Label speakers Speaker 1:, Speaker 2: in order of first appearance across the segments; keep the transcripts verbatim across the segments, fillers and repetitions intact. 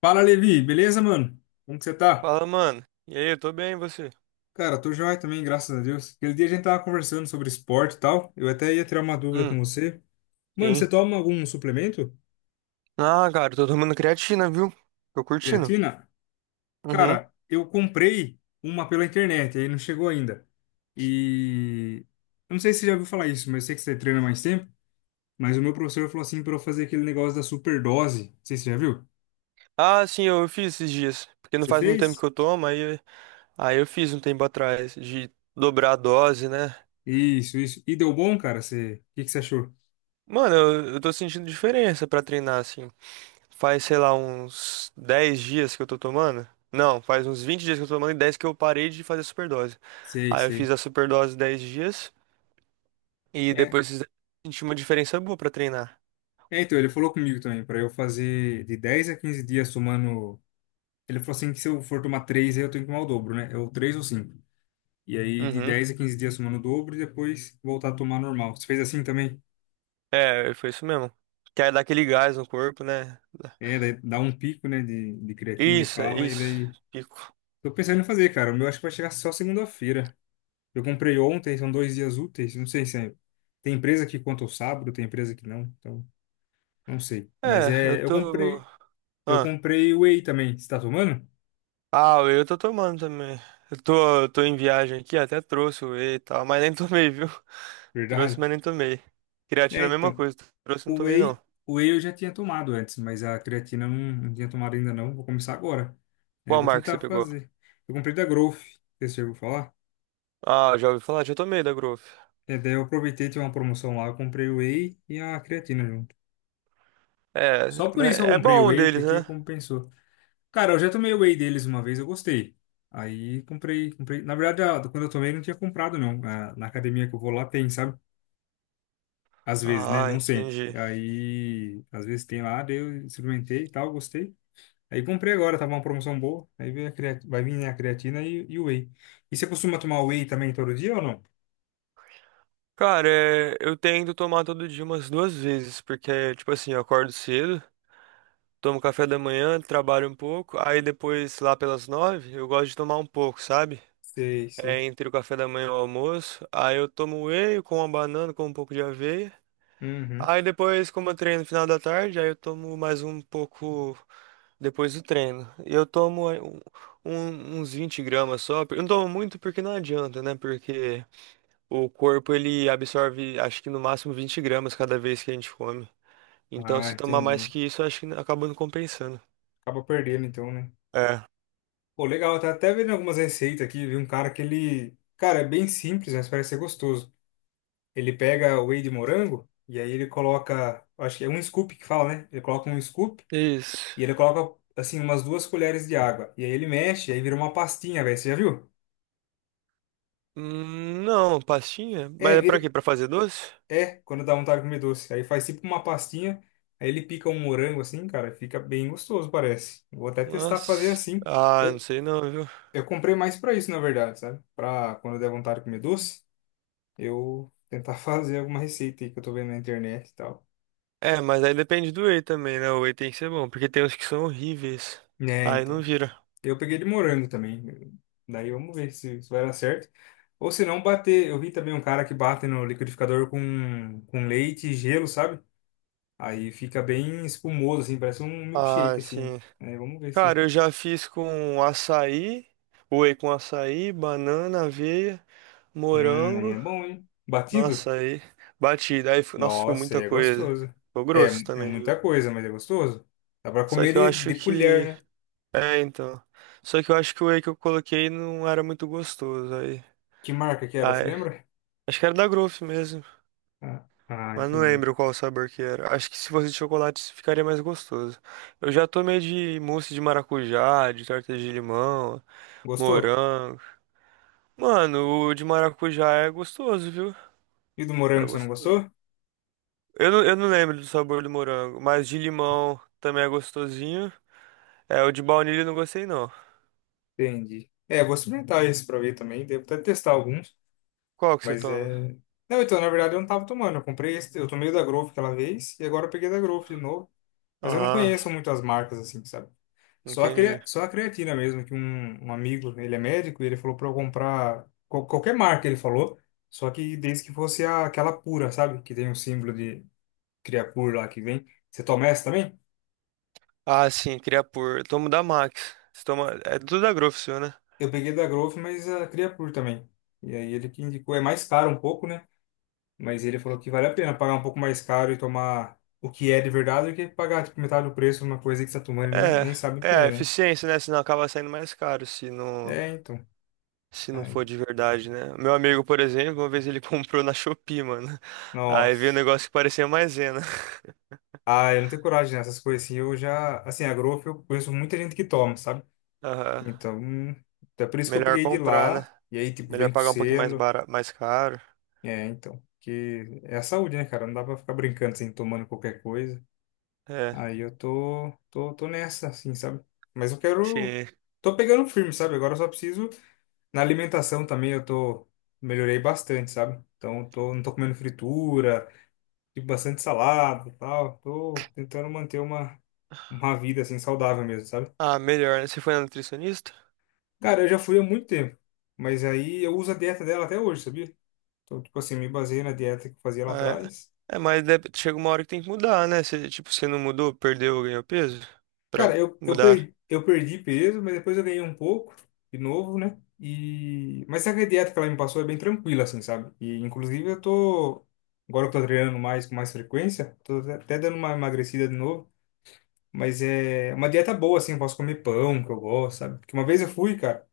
Speaker 1: Fala, Levi, beleza, mano? Como que você tá?
Speaker 2: Fala, mano. E aí, eu tô bem, e você?
Speaker 1: Cara, tô joia também, graças a Deus. Aquele dia a gente tava conversando sobre esporte e tal. Eu até ia tirar uma dúvida
Speaker 2: Hum,
Speaker 1: com você. Mano,
Speaker 2: sim.
Speaker 1: você toma algum suplemento?
Speaker 2: Ah, cara, eu tô tomando creatina, viu? Tô curtindo.
Speaker 1: Creatina?
Speaker 2: Uhum.
Speaker 1: Cara, eu comprei uma pela internet, aí não chegou ainda. E eu não sei se você já ouviu falar isso, mas eu sei que você treina mais tempo. Mas o meu professor falou assim pra eu fazer aquele negócio da superdose. Não sei se você já viu.
Speaker 2: Ah, sim, eu fiz esses dias. Porque não
Speaker 1: Você
Speaker 2: faz muito tempo
Speaker 1: fez?
Speaker 2: que eu tomo, aí, aí eu fiz um tempo atrás de dobrar a dose, né?
Speaker 1: Isso, isso. E deu bom, cara? Você... O que que você achou?
Speaker 2: Mano, eu, eu tô sentindo diferença pra treinar, assim. Faz, sei lá, uns dez dias que eu tô tomando. Não, faz uns vinte dias que eu tô tomando e dez que eu parei de fazer superdose.
Speaker 1: Sei,
Speaker 2: Aí eu
Speaker 1: sei.
Speaker 2: fiz a superdose dez dias e depois senti uma diferença boa pra treinar.
Speaker 1: É, então, ele falou comigo também, para eu fazer de dez a quinze dias tomando. Ele falou assim que se eu for tomar três aí eu tenho que tomar o dobro, né? É o três ou cinco. E aí, de
Speaker 2: Uhum.
Speaker 1: dez a quinze dias tomando o dobro e depois voltar a tomar normal. Você fez assim também?
Speaker 2: É, foi isso mesmo. Quer dar aquele gás no corpo, né?
Speaker 1: É, daí dá um pico, né, de, de creatina, ele
Speaker 2: Isso, é
Speaker 1: fala, e
Speaker 2: isso.
Speaker 1: daí.
Speaker 2: Pico.
Speaker 1: Tô pensando em fazer, cara. O meu acho que vai chegar só segunda-feira. Eu comprei ontem, são dois dias úteis. Não sei se é. Tem empresa que conta o sábado, tem empresa que não. Então, não sei. Mas
Speaker 2: É, eu
Speaker 1: é. Eu
Speaker 2: tô.
Speaker 1: comprei. Eu
Speaker 2: Ah,
Speaker 1: comprei whey também. Você tá tomando?
Speaker 2: ah, o whey eu tô tomando também. Eu tô, eu tô em viagem aqui, até trouxe o whey e tal, mas nem tomei, viu? Trouxe,
Speaker 1: Verdade.
Speaker 2: mas nem tomei. Creatina
Speaker 1: É,
Speaker 2: é a mesma
Speaker 1: então.
Speaker 2: coisa, trouxe, não
Speaker 1: O
Speaker 2: tomei não.
Speaker 1: whey, o whey eu já tinha tomado antes, mas a creatina eu não, não tinha tomado ainda não. Vou começar agora. É, eu
Speaker 2: Qual
Speaker 1: vou
Speaker 2: marca você
Speaker 1: tentar
Speaker 2: pegou?
Speaker 1: fazer. Eu comprei da Growth, que você ouviu falar?
Speaker 2: Ah, já ouvi falar, já tomei da Growth.
Speaker 1: É, daí eu aproveitei, tinha uma promoção lá, eu comprei o whey e a creatina junto.
Speaker 2: É,
Speaker 1: Só por
Speaker 2: mas
Speaker 1: isso que eu
Speaker 2: é
Speaker 1: comprei o
Speaker 2: bom um
Speaker 1: whey,
Speaker 2: deles,
Speaker 1: porque
Speaker 2: né?
Speaker 1: compensou. Cara, eu já tomei o whey deles uma vez, eu gostei. Aí comprei, comprei. Na verdade, a- quando eu tomei, não tinha comprado não. A- Na academia que eu vou lá tem, sabe? Às vezes, né?
Speaker 2: Ah,
Speaker 1: Não sempre. E
Speaker 2: entendi.
Speaker 1: aí, às vezes tem lá, daí eu experimentei e tal, gostei. Aí comprei agora, tava uma promoção boa. Aí veio a creat... vai vir, né, a creatina e, e o whey. E você costuma tomar whey também todo dia ou não?
Speaker 2: Cara, é, eu tento tomar todo dia umas duas vezes, porque, tipo assim, eu acordo cedo. Tomo café da manhã, trabalho um pouco, aí depois, lá pelas nove, eu gosto de tomar um pouco, sabe?
Speaker 1: Sei, sei.
Speaker 2: É entre o café da manhã e o almoço. Aí eu tomo whey com uma banana, com um pouco de aveia.
Speaker 1: Uhum.
Speaker 2: Aí depois, como eu treino no final da tarde, aí eu tomo mais um pouco depois do treino. E eu tomo é, um- um- uns vinte gramas só. Eu não tomo muito porque não adianta, né? Porque o corpo ele absorve, acho que no máximo vinte gramas cada vez que a gente come. Então,
Speaker 1: Ah,
Speaker 2: se tomar mais
Speaker 1: entendi.
Speaker 2: que isso, acho que acaba não compensando.
Speaker 1: Acaba perdendo então, né?
Speaker 2: É.
Speaker 1: Pô, legal, tá até vendo algumas receitas aqui. Vi um cara que ele. Cara, é bem simples, mas parece ser gostoso. Ele pega o whey de morango e aí ele coloca. Acho que é um scoop que fala, né? Ele coloca um scoop
Speaker 2: Isso.
Speaker 1: e ele coloca, assim, umas duas colheres de água. E aí ele mexe, aí vira uma pastinha, velho. Você já viu?
Speaker 2: Hum, Não, pastinha?
Speaker 1: É,
Speaker 2: Mas é pra
Speaker 1: vira,
Speaker 2: quê? Pra fazer doce?
Speaker 1: É, quando dá vontade de comer doce. Aí faz tipo uma pastinha, aí ele pica um morango assim, cara, fica bem gostoso, parece. Vou até testar fazer
Speaker 2: Nossa.
Speaker 1: assim.
Speaker 2: Ah, não
Speaker 1: Eu,
Speaker 2: sei não, viu?
Speaker 1: eu comprei mais pra isso, na verdade, sabe? Pra quando der vontade de comer doce, eu tentar fazer alguma receita aí que eu tô vendo na internet e tal.
Speaker 2: É, mas aí depende do whey também, né? O whey tem que ser bom, porque tem uns que são horríveis.
Speaker 1: É,
Speaker 2: Aí não
Speaker 1: então.
Speaker 2: vira.
Speaker 1: Eu peguei de morango também. Daí vamos ver se, se vai dar certo. Ou se não, bater. Eu vi também um cara que bate no liquidificador com, com leite e gelo, sabe? Aí fica bem espumoso, assim, parece um
Speaker 2: Ah,
Speaker 1: milkshake, assim.
Speaker 2: sim.
Speaker 1: Aí vamos ver
Speaker 2: Cara,
Speaker 1: se.
Speaker 2: eu já fiz com açaí, whey com açaí, banana, aveia,
Speaker 1: Hum, aí
Speaker 2: morango.
Speaker 1: é bom, hein? Batido?
Speaker 2: Nossa, aí batida. Aí, fi- nossa, ficou
Speaker 1: Nossa, aí
Speaker 2: muita
Speaker 1: é
Speaker 2: coisa.
Speaker 1: gostoso.
Speaker 2: Ficou
Speaker 1: É,
Speaker 2: grosso
Speaker 1: é
Speaker 2: também, viu?
Speaker 1: muita coisa, mas é gostoso. Dá pra
Speaker 2: Só
Speaker 1: comer
Speaker 2: que eu
Speaker 1: de,
Speaker 2: acho
Speaker 1: de colher,
Speaker 2: que.
Speaker 1: né?
Speaker 2: É, então. Só que eu acho que o whey que eu coloquei não era muito gostoso. Aí.
Speaker 1: Que marca que era, você
Speaker 2: Ai,
Speaker 1: lembra?
Speaker 2: acho que era da Growth mesmo,
Speaker 1: Ah, ah,
Speaker 2: mas não
Speaker 1: entendi.
Speaker 2: lembro qual sabor que era. Acho que se fosse de chocolate ficaria mais gostoso. Eu já tomei de mousse de maracujá, de torta de limão,
Speaker 1: Gostou?
Speaker 2: morango. Mano, o de maracujá é gostoso, viu?
Speaker 1: E do
Speaker 2: É
Speaker 1: morango você não
Speaker 2: gostoso.
Speaker 1: gostou?
Speaker 2: Eu não, eu não lembro do sabor do morango, mas de limão também é gostosinho. É, o de baunilha eu não gostei não.
Speaker 1: Entendi. É, vou experimentar esse pra ver também. Devo até testar alguns,
Speaker 2: Qual que você
Speaker 1: mas
Speaker 2: toma?
Speaker 1: é. Não, então, na verdade, eu não tava tomando. Eu comprei esse, eu tomei o da Growth aquela vez e agora eu peguei da Growth de novo. Mas eu não conheço
Speaker 2: Ah,
Speaker 1: muito as marcas, assim, sabe? Só a,
Speaker 2: entendi.
Speaker 1: crea- só a creatina mesmo, que um, um amigo, ele é médico, e ele falou pra eu comprar qual- qualquer marca, ele falou, só que desde que fosse a- aquela pura, sabe? Que tem um símbolo de Creapure lá que vem. Você toma essa também?
Speaker 2: Ah, sim, queria por. Eu tomo da Max. Você toma... É tudo da Growth, seu, né?
Speaker 1: Eu peguei da Growth, mas a Creapure também. E aí ele que indicou, é mais caro um pouco, né? Mas ele falou que vale a pena pagar um pouco mais caro e tomar o que é de verdade do que pagar tipo, metade do preço numa coisa que você tá tomando e nem,
Speaker 2: É,
Speaker 1: nem sabe o
Speaker 2: é
Speaker 1: que
Speaker 2: a
Speaker 1: é, né?
Speaker 2: eficiência, né? Senão acaba saindo mais caro se não,
Speaker 1: É, então.
Speaker 2: se não for
Speaker 1: Aí.
Speaker 2: de verdade, né? Meu amigo, por exemplo, uma vez ele comprou na Shopee, mano. Aí veio um
Speaker 1: Nossa.
Speaker 2: negócio que parecia maisena.
Speaker 1: Ah, eu não tenho coragem nessas coisas assim. Eu já, assim, a Growth eu conheço muita gente que toma, sabe?
Speaker 2: Aham.
Speaker 1: Então, então é por isso que eu
Speaker 2: Melhor
Speaker 1: peguei de
Speaker 2: comprar, né?
Speaker 1: lá. E aí, tipo,
Speaker 2: Melhor
Speaker 1: vem com
Speaker 2: pagar um pouquinho mais
Speaker 1: selo.
Speaker 2: bara, mais caro.
Speaker 1: É, então. Que é a saúde, né, cara? Não dá pra ficar brincando assim, tomando qualquer coisa.
Speaker 2: É,
Speaker 1: Aí eu tô, tô, tô nessa, assim, sabe? Mas eu quero.
Speaker 2: se...
Speaker 1: Tô pegando firme, sabe? Agora eu só preciso. Na alimentação também eu tô. Melhorei bastante, sabe? Então, eu tô, não tô comendo fritura. Tipo bastante salada e tal. Tô tentando manter uma, uma vida assim saudável mesmo, sabe?
Speaker 2: Ah, melhor, né? Você foi na nutricionista?
Speaker 1: Cara, eu já fui há muito tempo, mas aí eu uso a dieta dela até hoje, sabia? Então, tipo assim, me baseei na dieta que eu fazia lá
Speaker 2: Ah,
Speaker 1: atrás.
Speaker 2: É, é mas deve- chega uma hora que tem que mudar, né? Se, tipo, você não mudou, perdeu, ganhou peso? Pra
Speaker 1: Cara, eu, eu
Speaker 2: mudar.
Speaker 1: perdi, eu perdi peso, mas depois eu ganhei um pouco, de novo, né? E... Mas sabe que a dieta que ela me passou é bem tranquila, assim, sabe? E, inclusive, eu tô... agora que eu tô treinando mais, com mais frequência, tô até até dando uma emagrecida de novo. Mas é uma dieta boa, assim, eu posso comer pão, que eu gosto, sabe? Porque uma vez eu fui, cara,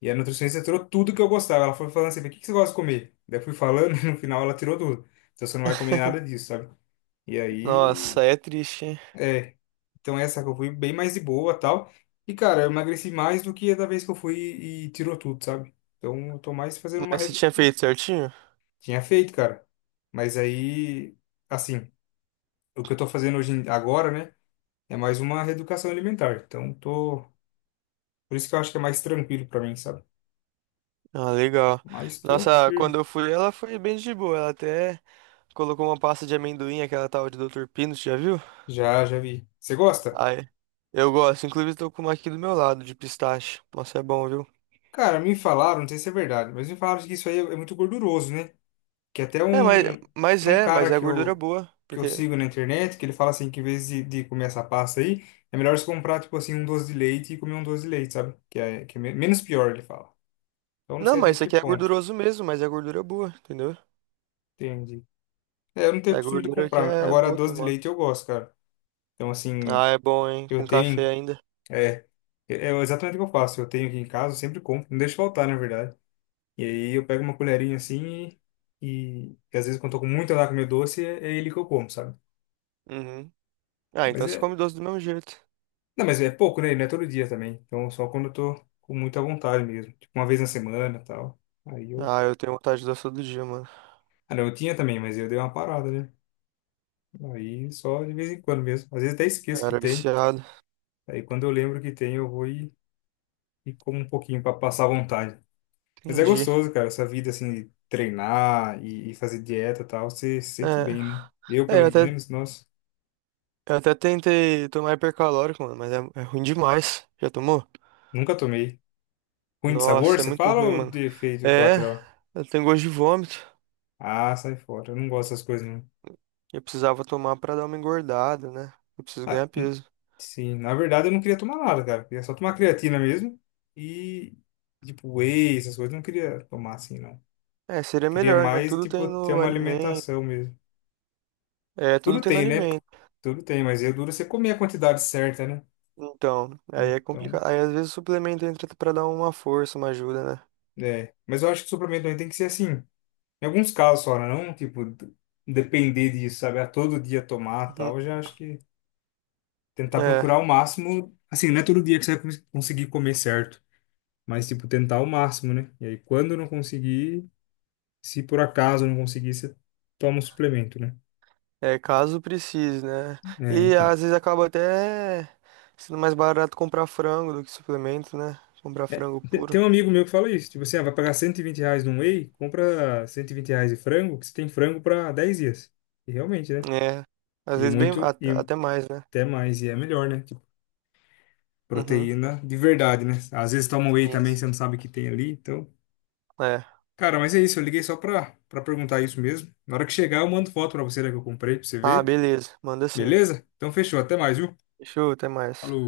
Speaker 1: e a nutricionista tirou tudo que eu gostava. Ela foi falando assim, o que que você gosta de comer? Daí eu fui falando e no final ela tirou tudo. Então você não vai comer nada disso, sabe? E aí,
Speaker 2: Nossa, é triste, hein?
Speaker 1: é. Então essa que eu fui bem mais de boa, tal. E, cara, eu emagreci mais do que a da vez que eu fui e tirou tudo, sabe? Então eu tô mais fazendo uma...
Speaker 2: Mas você
Speaker 1: re-
Speaker 2: tinha feito certinho?
Speaker 1: Tinha feito, cara. Mas aí, assim, o que eu tô fazendo hoje, em- agora, né? É mais uma reeducação alimentar. Então tô... Por isso que eu acho que é mais tranquilo pra mim, sabe?
Speaker 2: Ah, legal.
Speaker 1: Mas tô
Speaker 2: Nossa, quando
Speaker 1: firme.
Speaker 2: eu fui, ela foi bem de boa. Ela até colocou uma pasta de amendoim, aquela tal de doutor Pino, você já viu?
Speaker 1: Já, já vi. Você gosta?
Speaker 2: Aí, eu gosto. Inclusive, tô com uma aqui do meu lado, de pistache. Nossa, é bom, viu?
Speaker 1: Cara, me falaram, não sei se é verdade, mas me falaram que isso aí é é muito gorduroso, né? Que até
Speaker 2: É, mas,
Speaker 1: um,
Speaker 2: mas
Speaker 1: tem um
Speaker 2: é, mas
Speaker 1: cara
Speaker 2: é
Speaker 1: que
Speaker 2: gordura
Speaker 1: eu,
Speaker 2: boa.
Speaker 1: que eu
Speaker 2: Porque.
Speaker 1: sigo na internet, que ele fala assim que em vez de, de comer essa pasta aí, é melhor você comprar, tipo assim, um doce de leite e comer um doce de leite, sabe? Que é, que é me- menos pior, ele fala. Então não
Speaker 2: Não,
Speaker 1: sei até
Speaker 2: mas isso
Speaker 1: que
Speaker 2: aqui é
Speaker 1: ponto.
Speaker 2: gorduroso mesmo, mas é gordura boa, entendeu?
Speaker 1: Entendi. É, eu não tenho
Speaker 2: É
Speaker 1: costume de
Speaker 2: gordura que
Speaker 1: comprar.
Speaker 2: é
Speaker 1: Agora,
Speaker 2: boa
Speaker 1: doce de
Speaker 2: tomar.
Speaker 1: leite eu gosto, cara. Então, assim,
Speaker 2: Ah, é bom, hein?
Speaker 1: eu
Speaker 2: Com café
Speaker 1: tenho
Speaker 2: ainda.
Speaker 1: É, é é exatamente o que eu faço. Eu tenho aqui em casa, eu sempre compro, não deixo faltar, na verdade. E aí eu pego uma colherinha assim e, e, às vezes quando eu tô com muita lá com meu doce, é, é ele que eu como, sabe?
Speaker 2: Uhum. Ah, então
Speaker 1: Mas
Speaker 2: você
Speaker 1: é,
Speaker 2: come doce do mesmo jeito.
Speaker 1: não, mas é pouco, né? Não é todo dia também. Então só quando eu tô com muita vontade mesmo, tipo uma vez na semana, e tal. Aí eu,
Speaker 2: Ah, eu tenho vontade de doce todo dia, mano.
Speaker 1: ah, não, eu tinha também, mas eu dei uma parada, né? Aí só de vez em quando mesmo. Às vezes até
Speaker 2: Eu
Speaker 1: esqueço que
Speaker 2: era
Speaker 1: tem.
Speaker 2: viciado.
Speaker 1: Aí quando eu lembro que tem, eu vou e, e, como um pouquinho para passar a vontade. Mas é
Speaker 2: Entendi.
Speaker 1: gostoso, cara, essa vida assim de treinar e, e fazer dieta e tal, você se sente
Speaker 2: É.
Speaker 1: bem, né? Eu,
Speaker 2: É, eu
Speaker 1: pelo
Speaker 2: até
Speaker 1: menos, nossa,
Speaker 2: Eu até tentei tomar hipercalórico, mano, mas é, é ruim demais. Já tomou?
Speaker 1: nunca tomei. Ruim de sabor,
Speaker 2: Nossa, é
Speaker 1: você
Speaker 2: muito
Speaker 1: fala
Speaker 2: ruim,
Speaker 1: ou
Speaker 2: mano.
Speaker 1: de efeito
Speaker 2: É,
Speaker 1: colateral?
Speaker 2: eu tenho gosto de vômito.
Speaker 1: Ah, sai fora, eu não gosto dessas coisas, não.
Speaker 2: Eu precisava tomar pra dar uma engordada, né? Eu preciso
Speaker 1: Ah,
Speaker 2: ganhar
Speaker 1: n-
Speaker 2: peso.
Speaker 1: sim, na verdade eu não queria tomar nada, cara, eu queria só tomar creatina mesmo e, tipo, whey, essas coisas, eu não queria tomar assim, não.
Speaker 2: É, seria
Speaker 1: Queria
Speaker 2: melhor, né?
Speaker 1: mais,
Speaker 2: Tudo
Speaker 1: tipo,
Speaker 2: tem
Speaker 1: ter
Speaker 2: no
Speaker 1: uma
Speaker 2: alimento.
Speaker 1: alimentação mesmo.
Speaker 2: É, tudo
Speaker 1: Tudo
Speaker 2: tem no
Speaker 1: tem, né?
Speaker 2: alimento.
Speaker 1: Tudo tem, mas é duro é você comer a quantidade certa, né?
Speaker 2: Então, aí é
Speaker 1: Então.
Speaker 2: complicado. Aí às vezes o suplemento entra pra dar uma força, uma ajuda, né?
Speaker 1: É, mas eu acho que o suplemento também tem que ser assim. Em alguns casos só, né? Não, tipo, d- depender disso, sabe? A todo dia tomar
Speaker 2: Uhum.
Speaker 1: tal. Eu já acho que tentar
Speaker 2: É,
Speaker 1: procurar o máximo. Assim, não é todo dia que você vai cons- conseguir comer certo, mas, tipo, tentar o máximo, né? E aí, quando não conseguir, se por acaso não conseguir, você toma um suplemento, né?
Speaker 2: é caso precise, né?
Speaker 1: É,
Speaker 2: E
Speaker 1: então.
Speaker 2: às vezes acaba até sendo mais barato comprar frango do que suplemento, né? Comprar
Speaker 1: É,
Speaker 2: frango
Speaker 1: te-
Speaker 2: puro.
Speaker 1: tem um amigo meu que fala isso. Tipo assim, ah, vai pagar cento e vinte reais num whey, compra cento e vinte reais de frango, que você tem frango para dez dias. E realmente, né?
Speaker 2: É, às
Speaker 1: E
Speaker 2: vezes bem,
Speaker 1: muito.
Speaker 2: a-
Speaker 1: E
Speaker 2: até mais, né?
Speaker 1: até mais. E é melhor, né?
Speaker 2: Uhum,
Speaker 1: Proteína de verdade, né? Às vezes toma whey
Speaker 2: sim,
Speaker 1: também, você
Speaker 2: sim.
Speaker 1: não sabe o que tem ali, então.
Speaker 2: É.
Speaker 1: Cara, mas é isso, eu liguei só pra, pra perguntar isso mesmo. Na hora que chegar, eu mando foto pra você, né, que eu comprei, pra você
Speaker 2: Ah,
Speaker 1: ver.
Speaker 2: beleza, manda sim.
Speaker 1: Beleza? Então fechou, até mais, viu?
Speaker 2: Show, até mais.
Speaker 1: Falou.